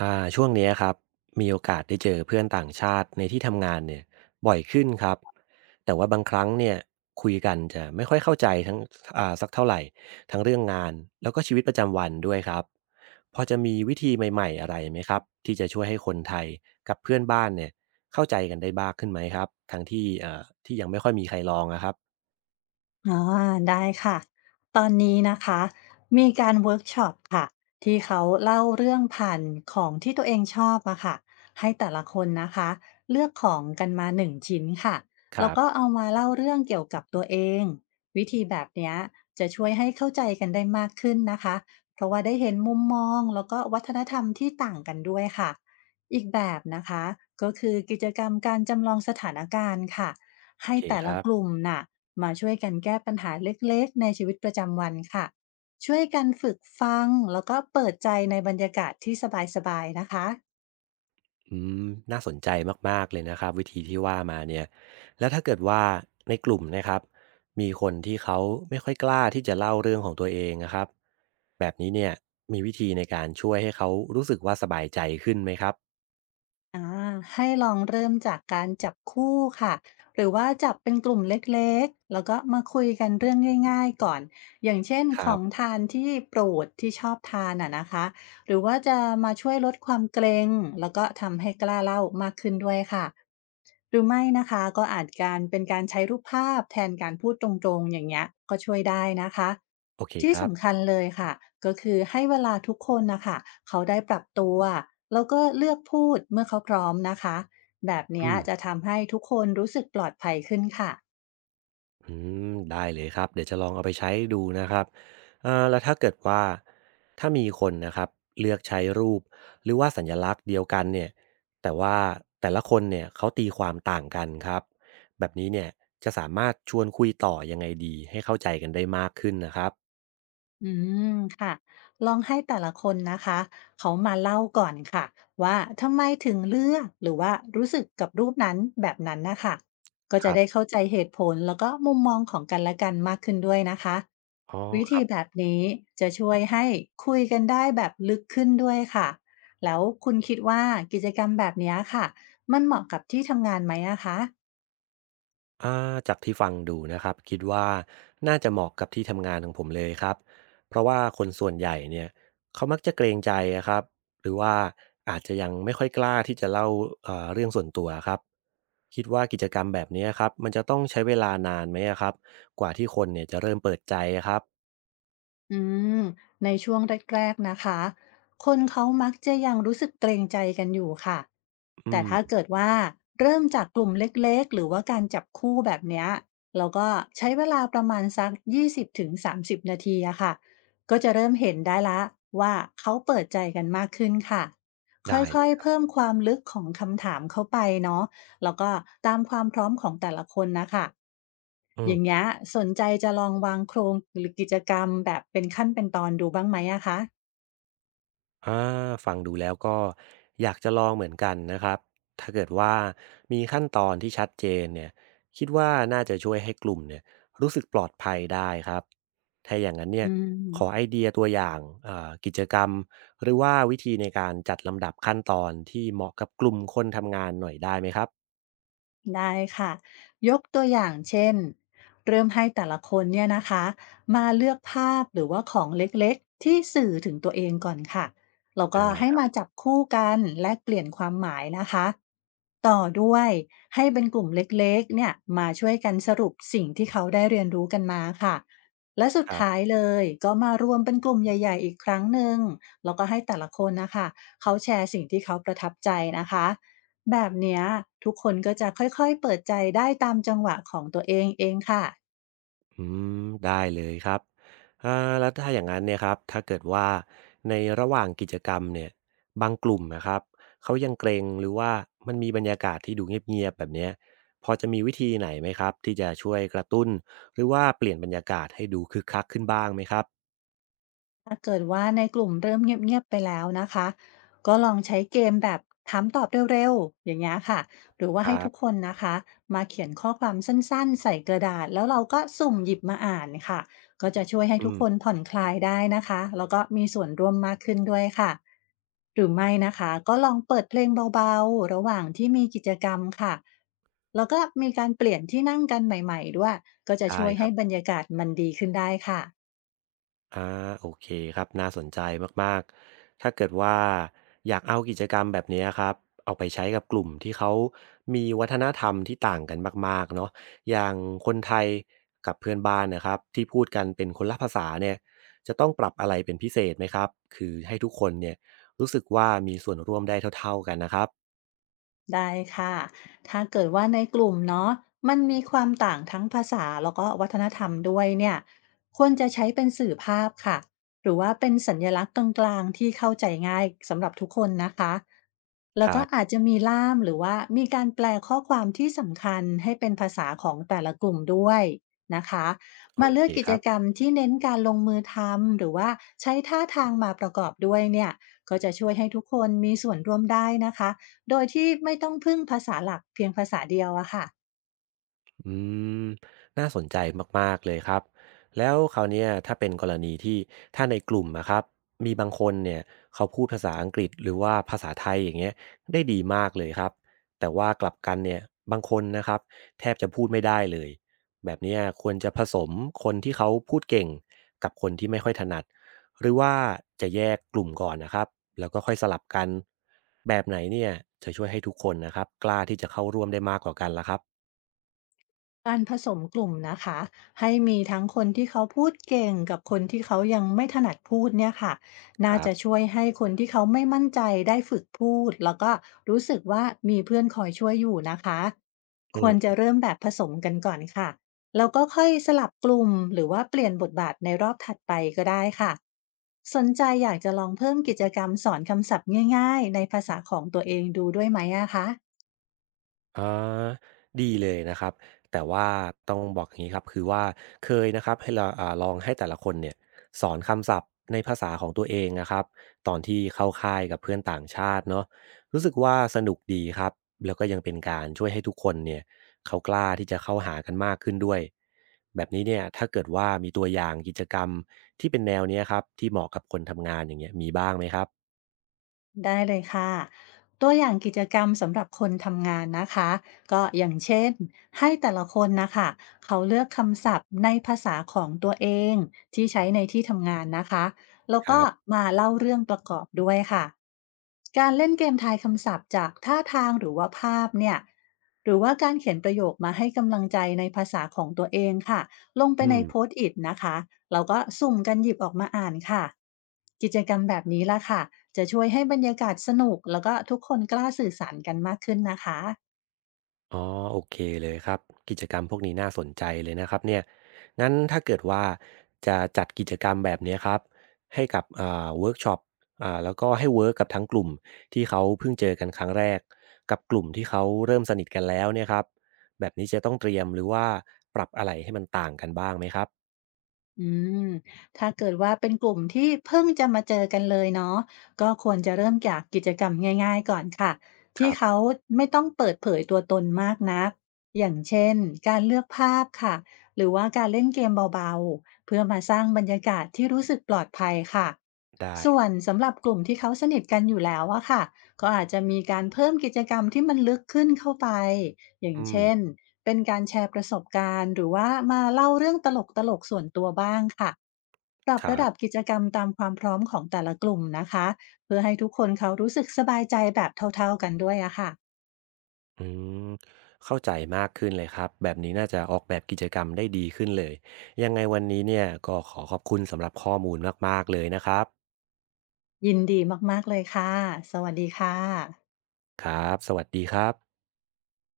ช่วงเนี้ยครับมีโอกาสได้เจอเพื่อนต่างชาติในที่ทำงานเนี่ยบ่อยขึ้นครับแต่ว่าบางครั้งเนี่ยคุยกันจะไม่ค่อยเข้าใจทั้งสักเท่าไหร่ทั้งเรื่องงานแล้วก็ชีวิตประจำวันด้วยครับพอจะมีวิธีใหม่ๆอะไรไหมครับที่จะช่วยให้คนไทยกับเพื่อนบ้านเนี่ยเข้าใจกันได้บ้างขึ้นไหมครับทั้งที่ที่ยังไม่ค่อยมีใครลองนะครับอ๋อได้ค่ะตอนนี้นะคะมีการเวิร์กช็อปค่ะที่เขาเล่าเรื่องผ่านของที่ตัวเองชอบอะค่ะให้แต่ละคนนะคะเลือกของกันมาหนึ่งชิ้นค่ะคแล้รัวก็บเอามาเล่าเรื่องเกี่ยวกับตัวเองวิธีแบบเนี้ยจะช่วยให้เข้าใจกันได้มากขึ้นนะคะเพราะว่าได้เห็นมุมมองแล้วก็วัฒนธรรมที่ต่างกันด้วยค่ะอีกแบบนะคะก็คือกิจกรรมการจำลองสถานการณ์ค่ะโอให้เคแต่คละรับ กลุ่มน่ะ มาช่วยกันแก้ปัญหาเล็กๆในชีวิตประจำวันค่ะช่วยกันฝึกฟังแล้วก็เปิดใจในบรรยากาศที่สบายๆนะคะ อืมน่าสนใจมากๆเลยนะครับวิธีที่ว่ามาเนี่ยแล้วถ้าเกิดว่าในกลุ่มนะครับมีคนที่เขาไม่ค่อยกล้าที่จะเล่าเรื่องของตัวเองนะครับแบบนี้เนี่ยมีวิธีในการช่วยให้เขารู้สึกว่าสบายใจขึ้นไหมครับอาให้ลองเริ่มจากการจับคู่ค่ะหรือว่าจับเป็นกลุ่มเล็กๆแล้วก็มาคุยกันเรื่องง่ายๆก่อนอย่างเช่นคขรัองบทานที่โปรดที่ชอบทานอะนะคะหรือว่าจะมาช่วยลดความเกรงแล้วก็ทำให้กล้าเล่ามากขึ้นด้วยค่ะหรือไม่นะคะก็อาจการเป็นการใช้รูปภาพแทนการพูดตรงๆอย่างเงี้ยก็ช่วยได้นะคะ โอเคคที่รับสำคัญเลยค่ะก็คือให้เวลาทุกคนนะคะเขาได้ปรับตัวแล้วก็เลือกพูดเมื่อเขาพร้อมนะคะแบบอืเนี้ยม จะทำให้ทุกคนรู้สึกปลอดภัยขึ้นค่ะ อืมได้เลยครับเดี๋ยวจะลองเอาไปใช้ดูนะครับแล้วถ้าเกิดว่าถ้ามีคนนะครับเลือกใช้รูปหรือว่าสัญลักษณ์เดียวกันเนี่ยแต่ว่าแต่ละคนเนี่ยเขาตีความต่างกันครับแบบนี้เนี่ยจะสามารถชวนคุยต่อยังไงดีให้เข้าใจกันได้มากขึ้นนะครับอืมค่ะลองให้แต่ละคนนะคะเขามาเล่าก่อนค่ะว่าทำไมถึงเลือกหรือว่ารู้สึกกับรูปนั้นแบบนั้นนะคะก็คจะรัได้บเข้าใจเหตุผลแล้วก็มุมมองของกันและกันมากขึ้นด้วยนะคะอ๋อวิครัธีบ แบบนี้จะช่วยให้คุยกันได้แบบลึกขึ้นด้วยค่ะแล้วคุณคิดว่ากิจกรรมแบบเนี้ยค่ะมันเหมาะกับที่ทำงานไหมนะคะ อ่าจากที่ฟังดูนะครับคิดว่าน่าจะเหมาะกับที่ทำงานของผมเลยครับเพราะว่าคนส่วนใหญ่เนี่ยเขามักจะเกรงใจอะครับหรือว่าอาจจะยังไม่ค่อยกล้าที่จะเล่าเรื่องส่วนตัวะครับคิดว่ากิจกรรมแบบนี้ครับมันจะต้องใช้เวลานานไหมอะครับกว่าที่คนเนี่ยจะเริ่มเปิดใจอะครับอืมในช่วงแรกๆนะคะ คนเขามักจะยังรู้สึกเกรงใจกันอยู่ค่ะ อืแต่ถ้ามเกิดว่าเริ่มจากกลุ่มเล็กๆหรือว่าการจับคู่แบบเนี้ยแล้วก็ใช้เวลาประมาณสัก20ถึง30นาทีอะค่ะก็จะเริ่มเห็นได้ละว่าเขาเปิดใจกันมากขึ้นค่ะค่ได้เลอยยคๆรเพิ่มความลึกของคำถามเข้าไปเนาะแล้วก็ตามความพร้อมของแต่ละคนนะคะ อย่างับ เงี้ยสนใจจะลองวางโครงหรือกิจกรรมแบบเป็นขั้นเป็นตอนดูบ้างไหมอะคะอาฟังดูแล้วก็อยากจะลองเหมือนกันนะครับถ้าเกิดว่ามีขั้นตอนที่ชัดเจนเนี่ยคิดว่าน่าจะช่วยให้กลุ่มเนี่ยรู้สึกปลอดภัยได้ครับถ้าอย่างนั้นเนี่อืยขอไอม เดียตัวอย่างกิจกรรมหรือว่าวิธีในการจัดลำดับขั้นตอนที่เหมาะกับกลุ่มคนทำงานหน่อยได้ไหมครับได้ค่ะยกตัวอย่างเช่นเริ่มให้แต่ละคนเนี่ยนะคะมาเลือกภาพหรือว่าของเล็กๆที่สื่อถึงตัวเองก่อนค่ะแล้วก็ได้ให้มาจับคู่กันและเปลี่ยนความหมายนะคะต่อด้วยให้เป็นกลุ่มเล็กๆเนี่ยมาช่วยกันสรุปสิ่งที่เขาได้เรียนรู้กันมาค่ะและสุดครัท้ายบ เลยก็มารวมเป็นกลุ่มใหญ่ๆอีกครั้งหนึ่งแล้วก็ให้แต่ละคนนะคะเขาแชร์สิ่งที่เขาประทับใจนะคะ แบบเนี้ยทุกคนก็จะค่อยๆ เปิดใจได้ตามจังหวะของตัวเองเองค่ะ อืมได้เลยครับอ่าแล้วถ้าอย่างนั้นเนี่ยครับถ้าเกิดว่าในระหว่างกิจกรรมเนี่ยบางกลุ่มนะครับเขายังเกรงหรือว่ามันมีบรรยากาศที่ดูเงียบๆแบบเนี้ยพอจะมีวิธีไหนไหมครับที่จะช่วยกระตุ้นหรือว่าเปลี่ยนบรรยากาศให้ดูคึกคักขึ้นบ้างไหมครับถ้าเกิดว่าในกลุ่มเริ่มเงียบๆไปแล้วนะคะก็ลองใช้เกมแบบถามตอบเร็วๆอย่างเงี้ยค่ะหรือว่าคให้รัทุกคบนนะคะมาเขียนข้อความสั้นๆใส่กระดาษแล้วเราก็สุ่มหยิบมาอ่านค่ะก็จะช่วยให้อืทุกมคนผ่อนคลายได้นะคะแล้วก็มีส่วนร่วมมากขึ้นด้วยค่ะหรือไม่นะคะก็ลองเปิดเพลงเบาๆระหว่างที่มีกิจกรรมค่ะแล้วก็มีการเปลี่ยนที่นั่งกันใหม่ๆด้วยก็จะได้ช่วยคให้รับ บรรยากาศมันดีขึ้นได้ค่ะ อาโอเคครับน่าสนใจมากๆถ้าเกิดว่าอยากเอากิจกรรมแบบนี้ครับเอาไปใช้กับกลุ่มที่เขามีวัฒนธรรมที่ต่างกันมากๆเนาะอย่างคนไทยกับเพื่อนบ้านนะครับที่พูดกันเป็นคนละภาษาเนี่ยจะต้องปรับอะไรเป็นพิเศษไหมครับคือให้ทุกคนเนี่ยรู้สึกว่ามีส่วนร่วมได้เท่าๆกันนะครับได้ค่ะถ้าเกิดว่าในกลุ่มเนาะมันมีความต่างทั้งภาษาแล้วก็วัฒนธรรมด้วยเนี่ยควรจะใช้เป็นสื่อภาพค่ะหรือว่าเป็นสัญลักษณ์กลางๆที่เข้าใจง่ายสำหรับทุกคนนะคะแล้ควรัก็อาจบจะมีล่ามหรือว่ามีการแปลข้อความที่สำคัญให้เป็นภาษาของแต่ละกลุ่มด้วยนะคะโอมาเลืเคอกกิคจรับ กรรมที่เน้นการลงมือทำหรือว่าใช้ท่าทางมาประกอบด้วยเนี่ยก็จะช่วยให้ทุกคนมีส่วนร่วมได้นะคะ โดยที่ไม่ต้องพึ่งภาษาหลักเพียงภาษาเดียวอะค่ะอืมน่าสนใจมากๆเลยครับแล้วคราวเนี้ยถ้าเป็นกรณีที่ถ้าในกลุ่มนะครับมีบางคนเนี่ยเขาพูดภาษาอังกฤษหรือว่าภาษาไทยอย่างเงี้ยได้ดีมากเลยครับแต่ว่ากลับกันเนี่ยบางคนนะครับแทบจะพูดไม่ได้เลยแบบเนี้ยควรจะผสมคนที่เขาพูดเก่งกับคนที่ไม่ค่อยถนัดหรือว่าจะแยกกลุ่มก่อนนะครับแล้วก็ค่อยสลับกันแบบไหนเนี่ยจะช่วยให้ทุกคนนะครับกล้าที่จะเข้าร่วมได้มากกว่ากันล่ะครับการผสมกลุ่มนะคะให้มีทั้งคนที่เขาพูดเก่งกับคนที่เขายังไม่ถนัดพูดเนี่ยค่ะคน่ารับ จะช่วยให้คนที่เขาไม่มั่นใจได้ฝึกพูดแล้วก็รู้สึกว่ามีเพื่อนคอยช่วยอยู่นะคะควรจะเริ่มแบบผสมกันก่อนค่ะแล้วก็ค่อยสลับกลุ่มหรือว่าเปลี่ยนบทบาทในรอบถัดไปก็ได้ค่ะสนใจอยากจะลองเพิ่มกิจกรรมสอนคำศัพท์ง่ายๆในภาษาของตัวเองดูด้วยไหมอะคะ อ๋อดีเลยนะครับ แต่ว่าต้องบอกอย่างนี้ครับคือว่าเคยนะครับให้เราลองให้แต่ละคนเนี่ยสอนคำศัพท์ในภาษาของตัวเองนะครับตอนที่เข้าค่ายกับเพื่อนต่างชาติเนาะรู้สึกว่าสนุกดีครับแล้วก็ยังเป็นการช่วยให้ทุกคนเนี่ยเขากล้าที่จะเข้าหากันมากขึ้นด้วยแบบนี้เนี่ยถ้าเกิดว่ามีตัวอย่างกิจกรรมที่เป็นแนวเนี้ยครับที่เหมาะกับคนทำงานอย่างเงี้ยมีบ้างไหมครับได้เลยค่ะตัวอย่างกิจกรรมสำหรับคนทำงานนะคะก็อย่างเช่นให้แต่ละคนนะคะเขาเลือกคำศัพท์ในภาษาของตัวเองที่ใช้ในที่ทำงานนะคะแล้วคก็รับมาเล่าเรื่องประกอบด้วยค่ะการเล่นเกมทายคำศัพท์จากท่าทางหรือว่าภาพเนี่ยหรือว่าการเขียนประโยคมาให้กำลังใจในภาษาของตัวเองค่ะลงไปอืในม โพสต์อิทนะคะเราก็สุ่มกันหยิบออกมาอ่านค่ะกิจกรรมแบบนี้ละค่ะ จะช่วยให้บรรยากาศสนุกแล้วก็ทุกคนกล้าสื่อสารกันมากขึ้นนะคะอ๋อโอเคเลยครับกิจกรรมพวกนี้น่าสนใจเลยนะครับเนี่ยงั้นถ้าเกิดว่าจะจัดกิจกรรมแบบเนี้ยครับให้กับเวิร์กช็อปแล้วก็ให้เวิร์กกับทั้งกลุ่มที่เขาเพิ่งเจอกันครั้งแรกกับกลุ่มที่เขาเริ่มสนิทกันแล้วเนี่ยครับแบบนี้จะต้องเตรียมหรือว่าปรับอะไรให้มันต่างกันบ้างไหมครับอืมถ้าเกิดว่าเป็นกลุ่มที่เพิ่งจะมาเจอกันเลยเนาะก็ควรจะเริ่มจากกิจกรรมง่ายๆก่อนค่ะ คที่รัเขาบไม่ต้องเปิดเผยตัวตนมากนักอย่างเช่นการเลือกภาพค่ะหรือว่าการเล่นเกมเบาๆ เพื่อมาสร้างบรรยากาศที่รู้สึกปลอดภัยค่ะได้ส่วนสำหรับกลุ่มที่เขาสนิทกันอยู่แล้วอะค่ะก็อาจจะมีการเพิ่มกิจกรรมที่มันลึกขึ้นเข้าไป อย่างอืมเช่นเป็นการแชร์ประสบการณ์หรือว่ามาเล่าเรื่องตลกๆส่วนตัวบ้างค่ะปรับครัระดับบ กิจกรรมตามความพร้อมของแต่ละกลุ่มนะคะเพื่อให้ทุกคนเขารู้สึกสบายใจแบบเท่าๆกันด้วยอะค่ะอืมเข้าใจมากขึ้นเลยครับแบบนี้น่าจะออกแบบกิจกรรมได้ดีขึ้นเลยยังไงวันนี้เนี่ยก็ขอขอบคุณสำหรับข้อมูลมากๆเลยนะครับยินดีมากๆเลยค่ะสวัสดีค่ะครับสวัสดีครับ